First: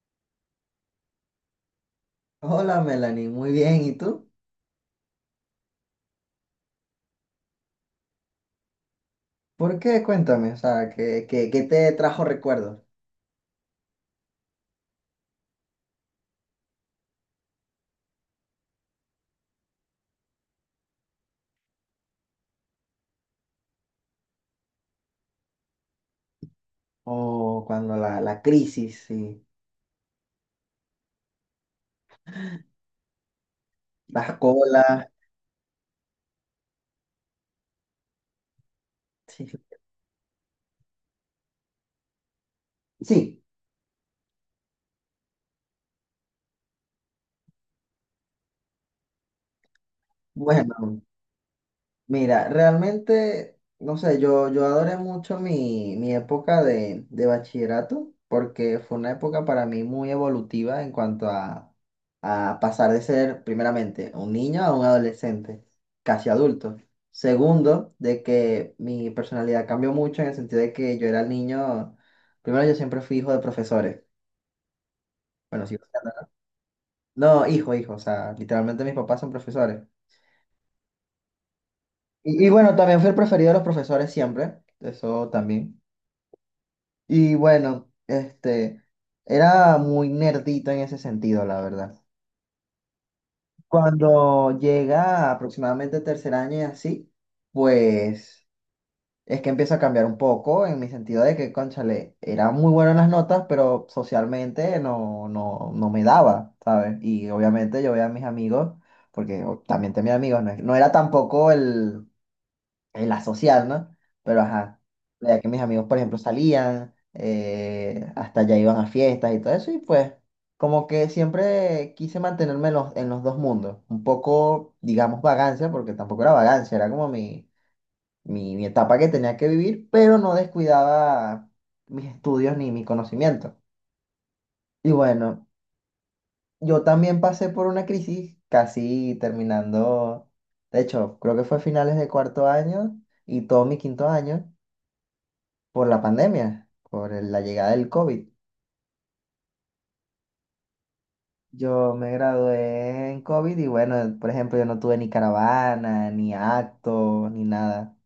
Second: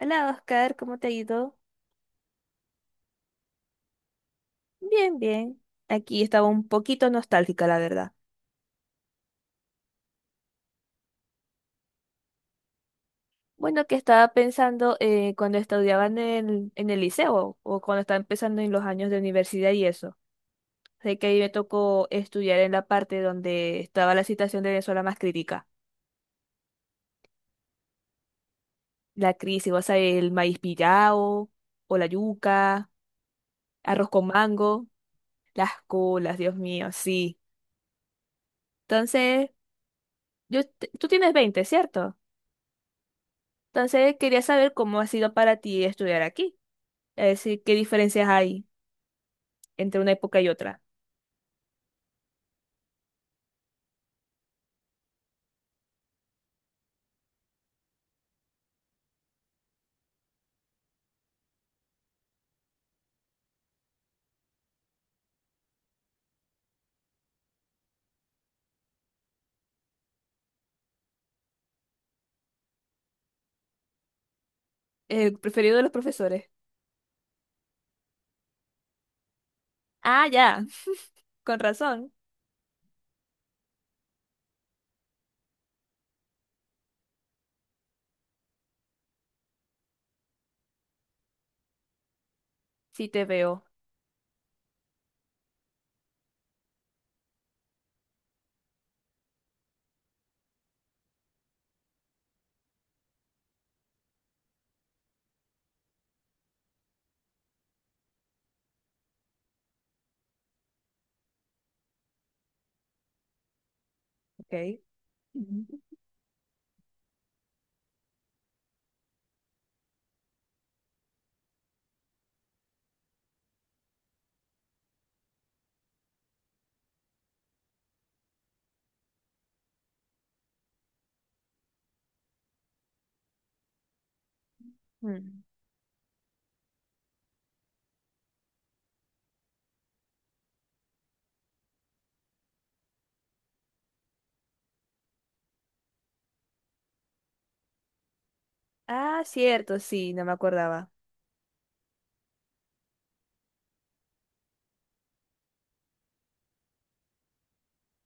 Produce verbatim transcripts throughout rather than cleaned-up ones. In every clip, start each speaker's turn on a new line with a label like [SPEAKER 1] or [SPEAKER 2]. [SPEAKER 1] Hola Oscar, ¿cómo te ha ido?
[SPEAKER 2] Hola Melanie, muy bien. ¿Y tú?
[SPEAKER 1] Bien, bien. Aquí estaba un poquito nostálgica, la verdad.
[SPEAKER 2] ¿Por qué? Cuéntame, o sea, ¿qué, qué- qué te trajo recuerdos?
[SPEAKER 1] Bueno, que estaba pensando eh, cuando estudiaba en el, en el liceo o cuando estaba empezando en los años de universidad y eso. Sé que ahí me tocó estudiar en la parte donde estaba la situación de Venezuela más crítica.
[SPEAKER 2] O cuando la, la crisis,
[SPEAKER 1] La
[SPEAKER 2] sí,
[SPEAKER 1] crisis, o sea, el maíz pillao, o la yuca, arroz con
[SPEAKER 2] las
[SPEAKER 1] mango,
[SPEAKER 2] colas.
[SPEAKER 1] las colas, Dios mío, sí.
[SPEAKER 2] Sí,
[SPEAKER 1] Entonces, yo, te- tú tienes veinte, ¿cierto?
[SPEAKER 2] sí,
[SPEAKER 1] Entonces, quería saber cómo ha sido para ti estudiar aquí. Es decir, qué diferencias hay entre una época y otra.
[SPEAKER 2] bueno. Mira, realmente, no sé, yo, yo adoré mucho mi, mi época de, de bachillerato porque fue una época para mí muy evolutiva en cuanto a, a pasar de ser, primeramente, un niño a un adolescente, casi adulto. Segundo, de que mi personalidad cambió mucho en el sentido de que yo era el niño, primero yo siempre fui hijo de profesores.
[SPEAKER 1] El
[SPEAKER 2] Bueno,
[SPEAKER 1] preferido de
[SPEAKER 2] sigo
[SPEAKER 1] los
[SPEAKER 2] siendo,
[SPEAKER 1] profesores.
[SPEAKER 2] ¿no? No, hijo, hijo, o sea, literalmente mis papás son profesores.
[SPEAKER 1] Ah, ya, con razón.
[SPEAKER 2] Y, y bueno, también fui el preferido de los profesores siempre, eso también. Y bueno, este, era muy nerdito en ese sentido, la verdad.
[SPEAKER 1] Sí te veo.
[SPEAKER 2] Cuando llega aproximadamente tercer año y así, pues es que empieza a cambiar un poco en mi sentido de que, cónchale, era muy bueno en las notas, pero socialmente no, no, no me daba, ¿sabes? Y obviamente yo veía a mis amigos, porque o- también tenía amigos, no, es- no era tampoco el, en la social, ¿no? Pero
[SPEAKER 1] Ok.
[SPEAKER 2] ajá, la que mis
[SPEAKER 1] Ujú.
[SPEAKER 2] amigos, por ejemplo, salían, eh, hasta allá iban a fiestas y todo eso, y pues como que siempre quise mantenerme en los, en los dos mundos, un poco, digamos, vagancia, porque tampoco era vagancia, era como mi, mi, mi etapa que tenía que vivir, pero no descuidaba mis estudios ni mi conocimiento. Y
[SPEAKER 1] Mm.
[SPEAKER 2] bueno, yo también pasé por una crisis casi terminando, de hecho, creo que fue a finales de cuarto año y todo mi quinto año por la pandemia, por el- la llegada del COVID.
[SPEAKER 1] Ah, cierto, sí, no me acordaba.
[SPEAKER 2] Yo me gradué en COVID y bueno, por ejemplo, yo no tuve ni caravana, ni acto, ni nada.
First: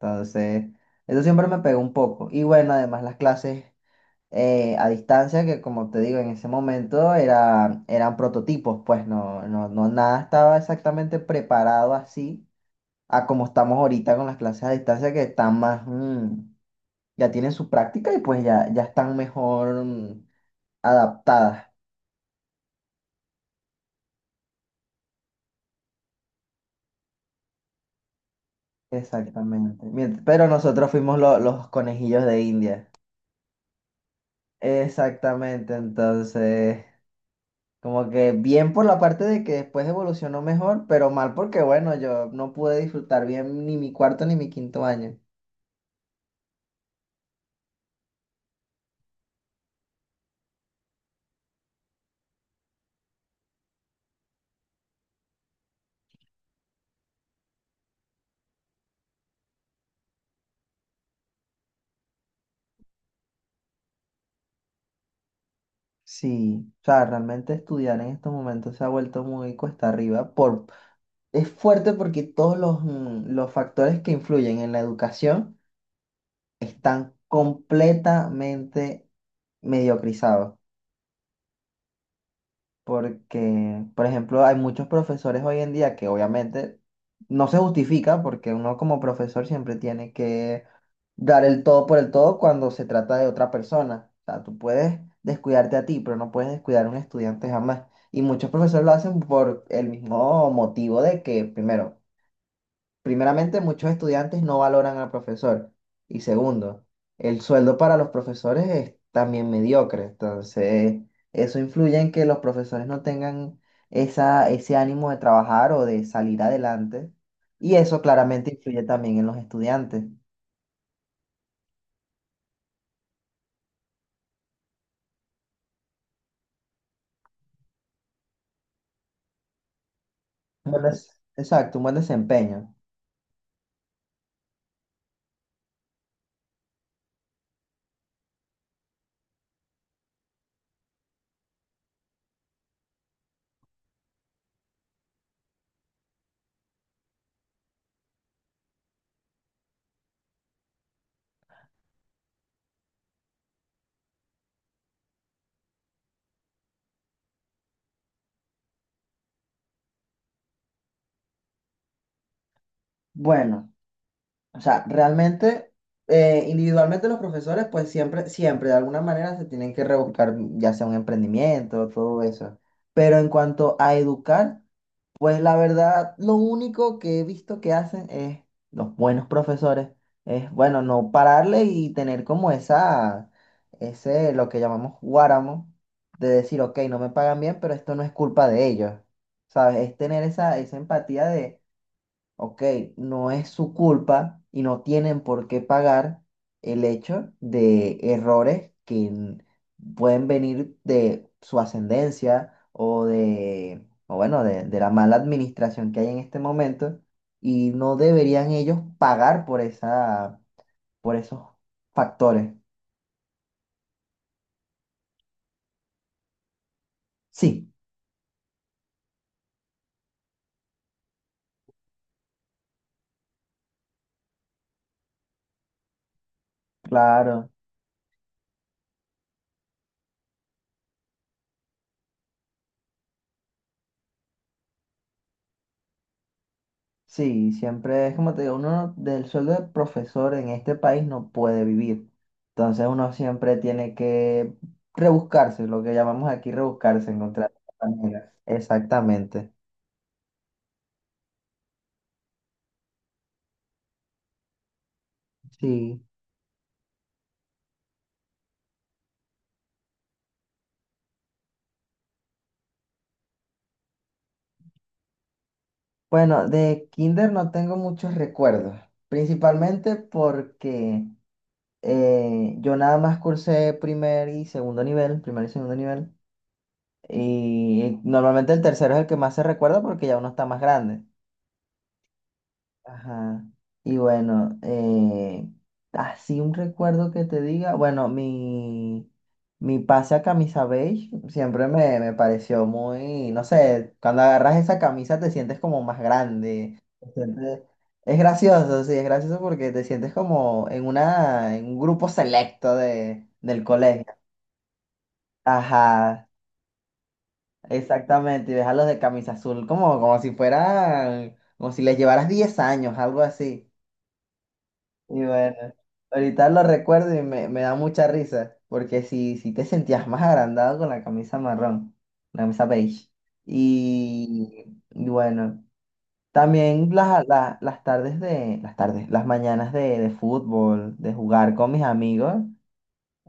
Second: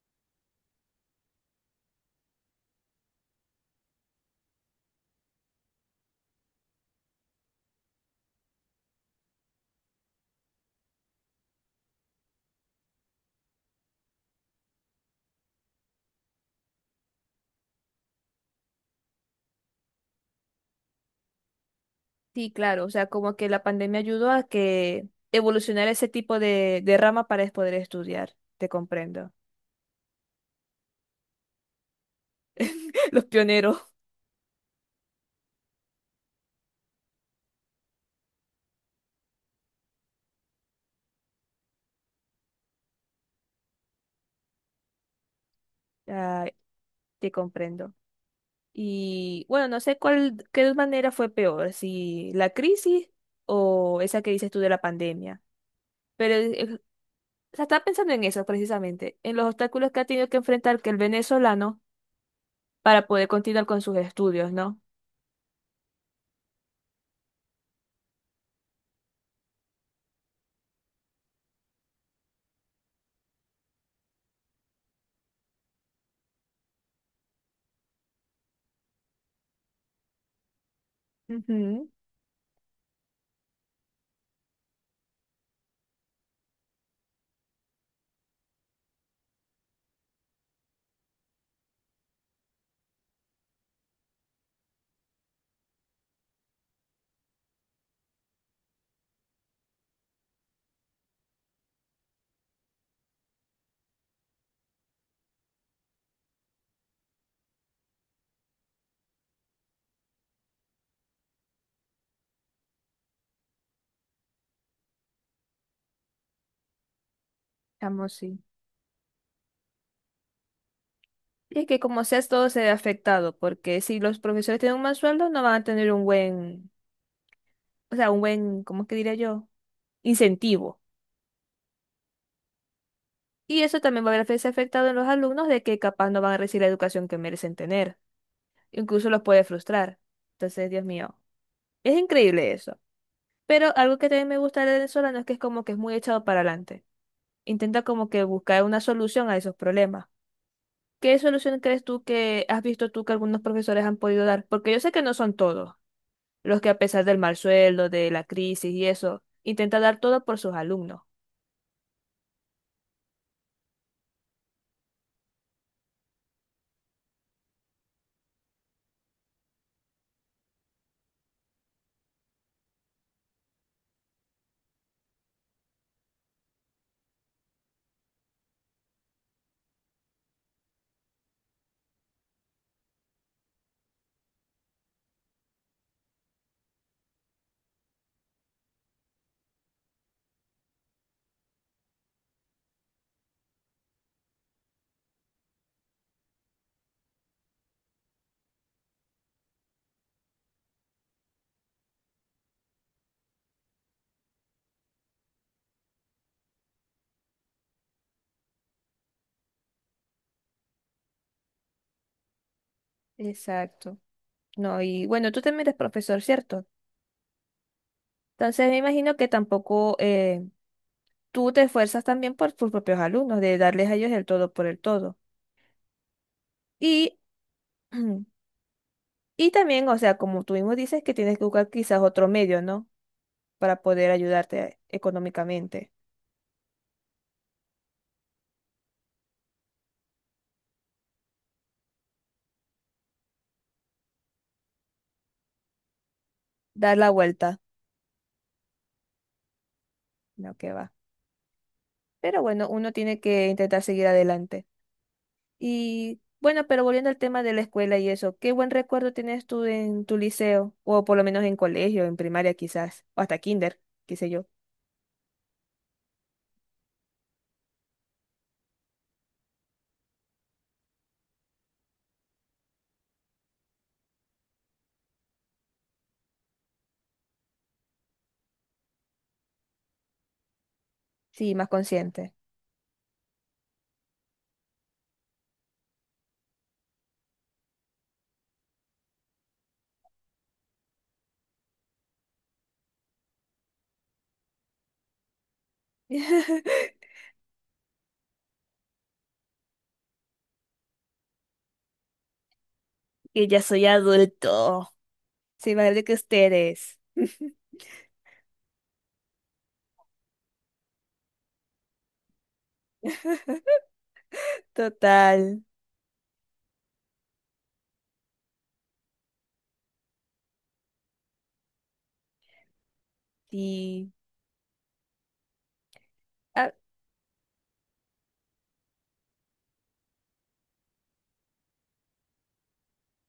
[SPEAKER 2] Entonces, eso siempre me pegó un poco. Y bueno, además las clases eh, a distancia, que como te digo, en ese momento era, eran prototipos, pues no, no, no, nada estaba exactamente preparado así a como estamos ahorita con las clases a distancia, que están más, mm, ya tienen su práctica y pues ya, ya están mejor mm, adaptadas.
[SPEAKER 1] Sí, claro, o sea, como que la pandemia ayudó a que evolucionara ese tipo de, de rama para es poder estudiar. Te comprendo.
[SPEAKER 2] Exactamente. Mient- Pero nosotros fuimos lo- los conejillos de India.
[SPEAKER 1] Los pioneros.
[SPEAKER 2] Exactamente, entonces, como que bien por la parte de que después evolucionó mejor, pero mal porque, bueno, yo no pude disfrutar bien ni mi cuarto ni mi quinto año.
[SPEAKER 1] Ay, te comprendo. Y bueno, no sé cuál, qué manera fue peor, si la crisis o esa que dices tú de la pandemia. Pero eh, o sea, estaba pensando en eso precisamente, en los obstáculos que ha tenido que enfrentar que el venezolano para poder continuar con sus estudios, ¿no?
[SPEAKER 2] Sí, o sea, realmente estudiar en estos momentos se ha vuelto muy cuesta arriba. Por... Es fuerte porque todos los, mm, los factores que influyen en la educación están completamente mediocrizados.
[SPEAKER 1] Ujú,
[SPEAKER 2] Porque, por ejemplo, hay muchos profesores hoy en día que obviamente no se justifica porque uno como profesor siempre tiene que dar el todo por el todo cuando se trata de otra persona. O sea, tú puedes descuidarte a ti, pero no puedes descuidar a un estudiante jamás. Y muchos profesores lo hacen por el mismo motivo de que, primero, primeramente, muchos estudiantes no valoran al profesor. Y segundo, el sueldo para los profesores es también mediocre. Entonces, eso influye en que los profesores no tengan esa, ese ánimo de trabajar o de salir adelante. Y eso
[SPEAKER 1] chamo, sí.
[SPEAKER 2] claramente influye también en los estudiantes. Un
[SPEAKER 1] Y es que como sea, todo se ve afectado, porque si los profesores tienen un mal sueldo, no van a tener un buen, o sea, un buen, ¿cómo es que diría yo? Incentivo.
[SPEAKER 2] buen des- exacto, un buen desempeño.
[SPEAKER 1] Y eso también va a verse afectado en los alumnos de que capaz no van a recibir la educación que merecen tener. Incluso los puede frustrar. Entonces, Dios mío, es increíble eso. Pero algo que también me gusta de venezolano es que es como que es muy echado para adelante. Intenta como que buscar una solución a esos problemas. ¿Qué solución crees tú que has visto tú que algunos profesores han podido dar? Porque yo sé que no son todos los que a pesar del mal sueldo, de la crisis y eso, intenta dar todo por sus alumnos.
[SPEAKER 2] Bueno. O sea, realmente, eh, individualmente los profesores, pues siempre, siempre, de alguna manera se tienen que rebuscar, ya sea un emprendimiento, todo eso. Pero en cuanto a educar, pues la verdad, lo único que he visto que hacen es, los buenos profesores, es, bueno, no pararle y tener como esa, ese, lo que llamamos guáramo, de decir, ok, no me pagan bien, pero esto no es culpa de ellos. ¿Sabes? Es tener esa, esa empatía, ok, no es su culpa y no tienen por qué pagar el hecho de errores que n- pueden venir de su ascendencia o de, o bueno, de, de la mala administración que hay en este momento y no deberían ellos pagar por esa, por esos factores.
[SPEAKER 1] Exacto. No, y bueno, tú también eres profesor, ¿cierto?
[SPEAKER 2] Sí,
[SPEAKER 1] Entonces me imagino que tampoco eh, tú te esfuerzas también por tus propios alumnos, de darles a ellos el todo por el todo. Y,
[SPEAKER 2] claro.
[SPEAKER 1] y también, o sea, como tú mismo dices, que tienes que buscar quizás otro medio, ¿no? Para poder ayudarte económicamente,
[SPEAKER 2] Sí, siempre es como te digo, uno no- del sueldo de profesor en este país no puede vivir. Entonces uno siempre tiene que rebuscarse, lo que llamamos aquí
[SPEAKER 1] dar la
[SPEAKER 2] rebuscarse, encontrar
[SPEAKER 1] vuelta,
[SPEAKER 2] la manera. Exactamente.
[SPEAKER 1] no que va. Pero bueno, uno tiene que intentar seguir adelante.
[SPEAKER 2] Sí.
[SPEAKER 1] Y bueno, pero volviendo al tema de la escuela y eso, ¿qué buen recuerdo tienes tú en tu liceo? O por lo menos en colegio, en primaria quizás, o hasta kinder, qué sé yo.
[SPEAKER 2] Bueno, de kinder no tengo muchos recuerdos, principalmente porque eh, yo nada más cursé primer y segundo nivel, primer y segundo nivel, y normalmente el tercero es el que más se recuerda porque ya uno está más grande.
[SPEAKER 1] Sí, más consciente.
[SPEAKER 2] Ajá. Y bueno, eh, así un recuerdo que te diga, bueno, mi, mi pase a camisa beige siempre me, me pareció muy, no sé, cuando agarras esa camisa te sientes como más grande. te sientes- Es gracioso, sí, es gracioso porque te sientes como en una, en un grupo selecto de,
[SPEAKER 1] Que ya
[SPEAKER 2] del
[SPEAKER 1] soy
[SPEAKER 2] colegio.
[SPEAKER 1] adulto. Sí, más grande que
[SPEAKER 2] Ajá,
[SPEAKER 1] ustedes.
[SPEAKER 2] exactamente. Y ves a los de camisa azul como, como si fueran, como si les llevaras diez años, algo así. Y bueno,
[SPEAKER 1] Total.
[SPEAKER 2] ahorita lo recuerdo y me, me da mucha risa, porque si, si te sentías más agrandado con la camisa marrón, la camisa beige.
[SPEAKER 1] Y
[SPEAKER 2] Y, y bueno,
[SPEAKER 1] Ah,
[SPEAKER 2] también las, las, las tardes de, las tardes, las mañanas de, de fútbol, de jugar con mis amigos,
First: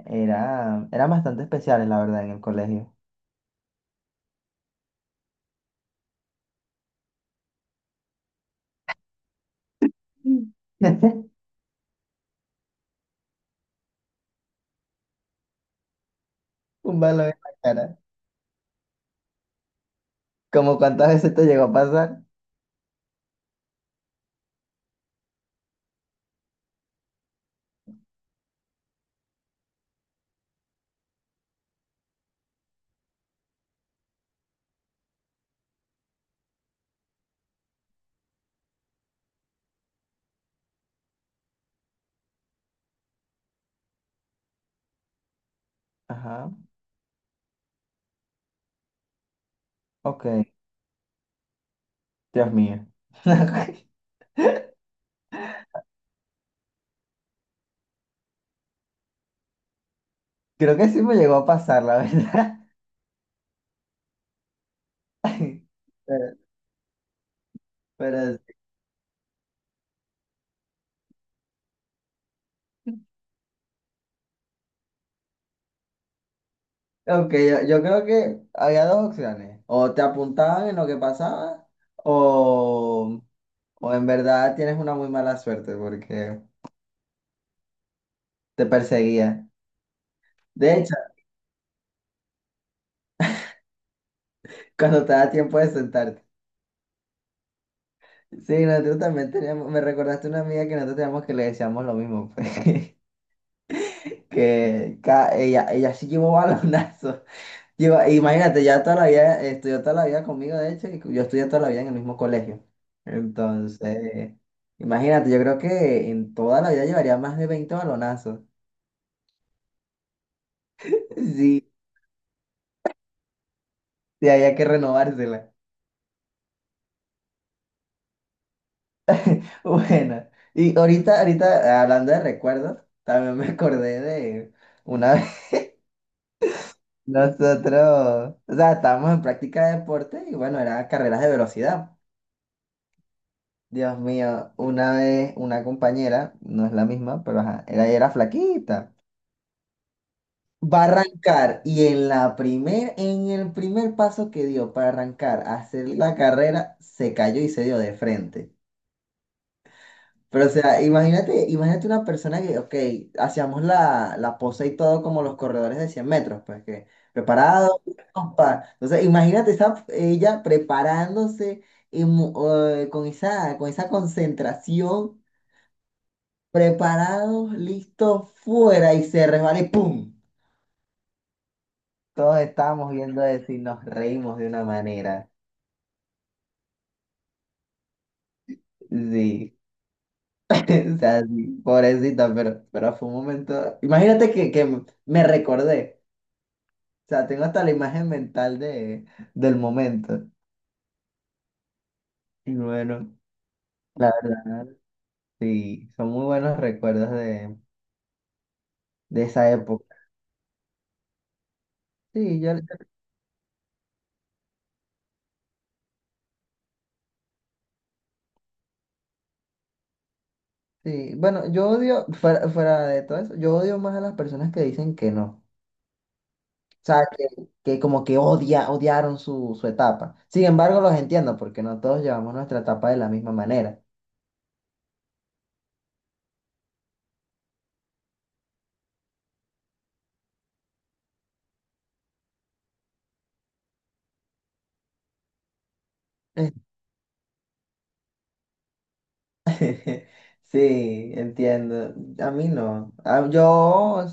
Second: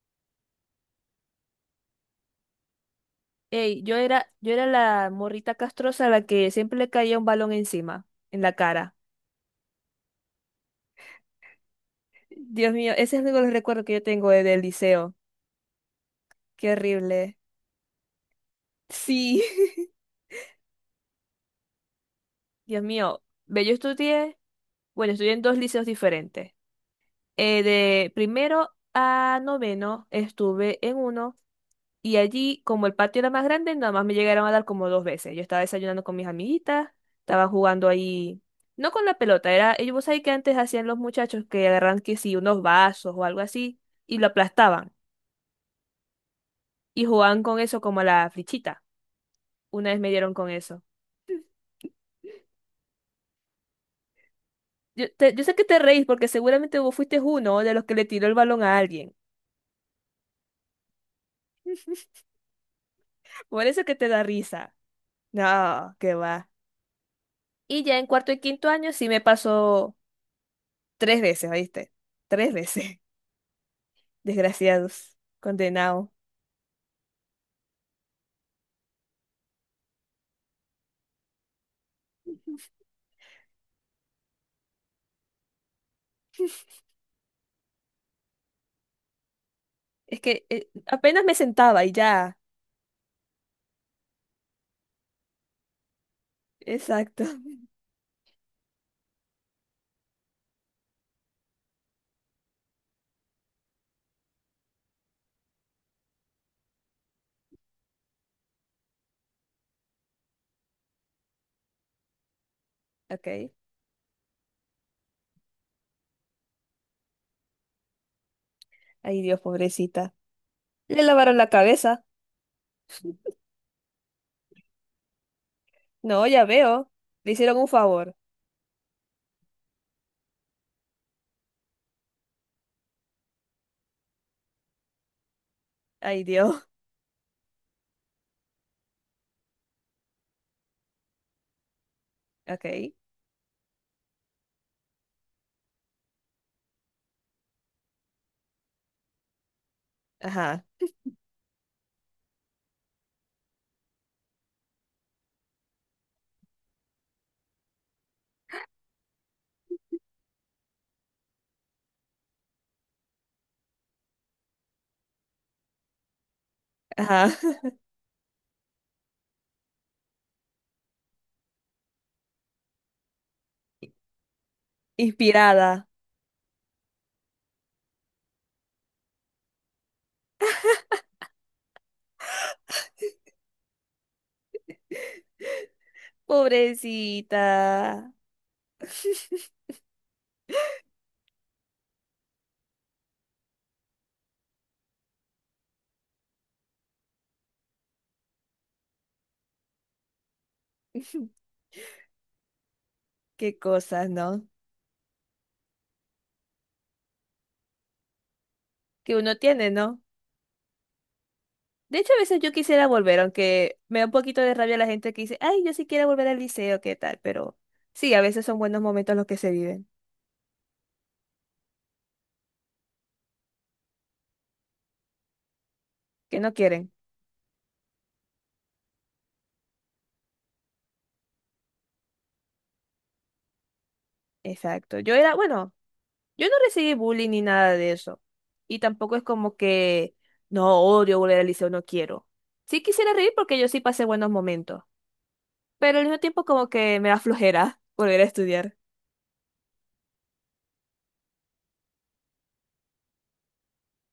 [SPEAKER 2] era, eran bastante especiales, la verdad, en el colegio.
[SPEAKER 1] ey, yo era, yo era la morrita castrosa a la que siempre le caía un balón encima, en la cara.
[SPEAKER 2] Mm.
[SPEAKER 1] Dios mío, ese es uno de los recuerdos que yo tengo de- del liceo. Qué
[SPEAKER 2] Un balón en
[SPEAKER 1] horrible.
[SPEAKER 2] la cara.
[SPEAKER 1] Sí.
[SPEAKER 2] Como cuántas veces te llegó a pasar.
[SPEAKER 1] Dios mío, ve, yo estudié, bueno, estudié en dos liceos diferentes. Eh, de primero a noveno estuve en uno. Y allí, como el patio era más grande, nada más me llegaron a dar como dos veces. Yo estaba desayunando con mis amiguitas, estaba jugando ahí, no con la pelota, era, ellos vos sabés que antes hacían los muchachos que agarran que sí, unos vasos o algo así, y lo aplastaban,
[SPEAKER 2] Ajá,
[SPEAKER 1] y jugaban con eso como a la flichita. Una vez me
[SPEAKER 2] ok,
[SPEAKER 1] dieron con eso.
[SPEAKER 2] Dios mío.
[SPEAKER 1] Yo, te- yo sé que te reís porque seguramente vos fuiste uno de los que le tiró el balón a alguien.
[SPEAKER 2] Creo que sí me llegó a pasar, la verdad.
[SPEAKER 1] Por eso que te da risa. No, qué
[SPEAKER 2] Pero,
[SPEAKER 1] va. Y ya en cuarto
[SPEAKER 2] pero,
[SPEAKER 1] y
[SPEAKER 2] sí.
[SPEAKER 1] quinto año sí me pasó tres veces, ¿oíste? Tres veces. Desgraciados, condenados.
[SPEAKER 2] Ok, yo, yo creo que había dos opciones. O te apuntaban en lo que pasaba, o, o en verdad tienes una muy mala suerte porque te perseguía.
[SPEAKER 1] Es que eh,
[SPEAKER 2] De hecho,
[SPEAKER 1] apenas me sentaba y ya.
[SPEAKER 2] cuando te da tiempo de sentarte.
[SPEAKER 1] Exacto.
[SPEAKER 2] Sí, nosotros también teníamos, me recordaste una amiga que nosotros teníamos que le decíamos lo mismo, pues, que ca- ella, ella sí llevó balonazos. Y va- Imagínate, ya toda la vida, estudió toda la vida conmigo, de hecho, y yo estudié toda la vida en el mismo colegio.
[SPEAKER 1] Ok.
[SPEAKER 2] Entonces, imagínate, yo creo que en toda la vida llevaría más de veinte balonazos.
[SPEAKER 1] Ay, Dios, pobrecita. Le lavaron la
[SPEAKER 2] Sí,
[SPEAKER 1] cabeza.
[SPEAKER 2] sí, había que renovársela.
[SPEAKER 1] No, ya veo. Le hicieron un favor.
[SPEAKER 2] Bueno, y ahorita, ahorita, hablando de recuerdos, también me acordé de una vez
[SPEAKER 1] Ay, Dios.
[SPEAKER 2] nosotros, o sea, estábamos en práctica de deporte y bueno, eran carreras de velocidad.
[SPEAKER 1] Ok.
[SPEAKER 2] Dios mío, una vez una compañera, no es la misma, pero ajá, era, era flaquita.
[SPEAKER 1] Ajá.
[SPEAKER 2] Va a arrancar y en la primer, en el primer paso que dio para arrancar a hacer la carrera, se cayó y se dio de frente. Pero o sea, imagínate, imagínate una persona que, ok, hacíamos la, la pose y todo como los corredores de cien metros, pues que
[SPEAKER 1] Ajá.
[SPEAKER 2] preparado, pa. Entonces, imagínate esa, ella preparándose y mu- eh, con esa, con esa concentración,
[SPEAKER 1] Inspirada.
[SPEAKER 2] preparados, listos, fuera y se resbala y ¡pum! Todos estábamos viendo eso y nos reímos de una manera.
[SPEAKER 1] Pobrecita.
[SPEAKER 2] Sí, o sea, sí, pobrecita, pero, pero fue un momento. Imagínate que, que me recordé. O sea, tengo hasta la imagen mental de, del momento. Y bueno,
[SPEAKER 1] Qué cosas,
[SPEAKER 2] la
[SPEAKER 1] ¿no?
[SPEAKER 2] verdad, sí, son muy buenos recuerdos de,
[SPEAKER 1] Que
[SPEAKER 2] de
[SPEAKER 1] uno
[SPEAKER 2] esa
[SPEAKER 1] tiene,
[SPEAKER 2] época.
[SPEAKER 1] ¿no? De hecho, a veces
[SPEAKER 2] Sí,
[SPEAKER 1] yo
[SPEAKER 2] yo,
[SPEAKER 1] quisiera volver, aunque me da un poquito de rabia la gente que dice, ay, yo sí quiero volver al liceo, ¿qué tal? Pero sí, a veces son buenos momentos los que se viven,
[SPEAKER 2] sí. Bueno, yo odio, fuera, fuera de todo eso, yo odio más a las personas que dicen que no.
[SPEAKER 1] que no quieren.
[SPEAKER 2] Sea, que, que como que odia, odiaron su, su etapa. Sin embargo, los entiendo porque no todos llevamos nuestra etapa de la misma manera.
[SPEAKER 1] Exacto. Yo era, bueno, yo no recibí bullying ni nada de eso. Y tampoco es como que, no, odio volver al liceo, no quiero. Sí quisiera reír porque yo sí pasé buenos momentos, pero al mismo tiempo como que me da flojera volver a estudiar.
[SPEAKER 2] Sí, entiendo. A mí no. Ah, Yo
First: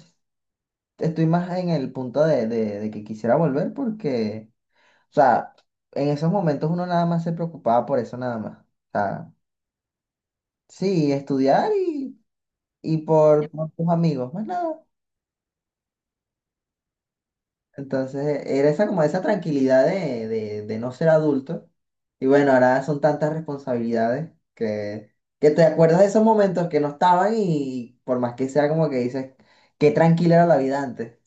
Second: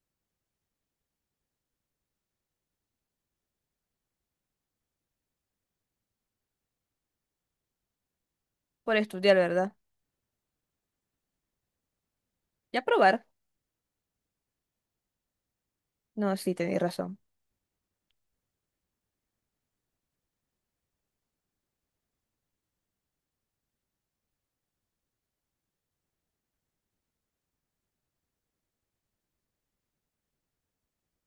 [SPEAKER 2] estoy más en el punto de, de- de que quisiera volver porque, o sea, en esos momentos uno nada más se preocupaba por eso nada más. O
[SPEAKER 1] Por
[SPEAKER 2] sea,
[SPEAKER 1] estudiar, ¿verdad?
[SPEAKER 2] sí, estudiar y,
[SPEAKER 1] Y a
[SPEAKER 2] y
[SPEAKER 1] probar.
[SPEAKER 2] por, por tus amigos, más nada.
[SPEAKER 1] No, sí, tenéis razón.
[SPEAKER 2] Entonces, era esa como esa tranquilidad de, de, de no ser adulto. Y bueno, ahora son tantas responsabilidades que, que te acuerdas de esos momentos que no estaban y por más que sea como que dices, qué tranquila era la vida antes.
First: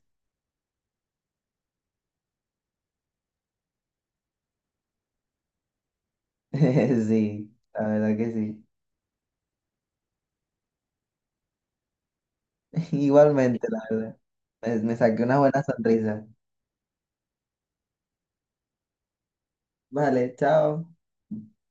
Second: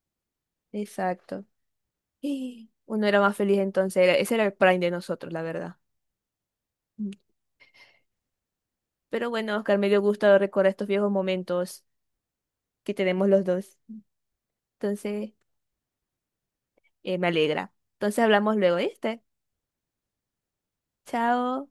[SPEAKER 1] Exacto. Y uno era más feliz entonces, era- ese era el prime de nosotros, la verdad. Mm.
[SPEAKER 2] Sí, la verdad que sí.
[SPEAKER 1] Pero bueno, Oscar, me dio gusto recordar estos viejos momentos que tenemos los
[SPEAKER 2] Igualmente,
[SPEAKER 1] dos.
[SPEAKER 2] la verdad. Me, me saqué
[SPEAKER 1] Entonces,
[SPEAKER 2] una buena sonrisa.
[SPEAKER 1] eh, me alegra. Entonces hablamos luego, ¿viste?
[SPEAKER 2] Vale, chao.
[SPEAKER 1] Chao.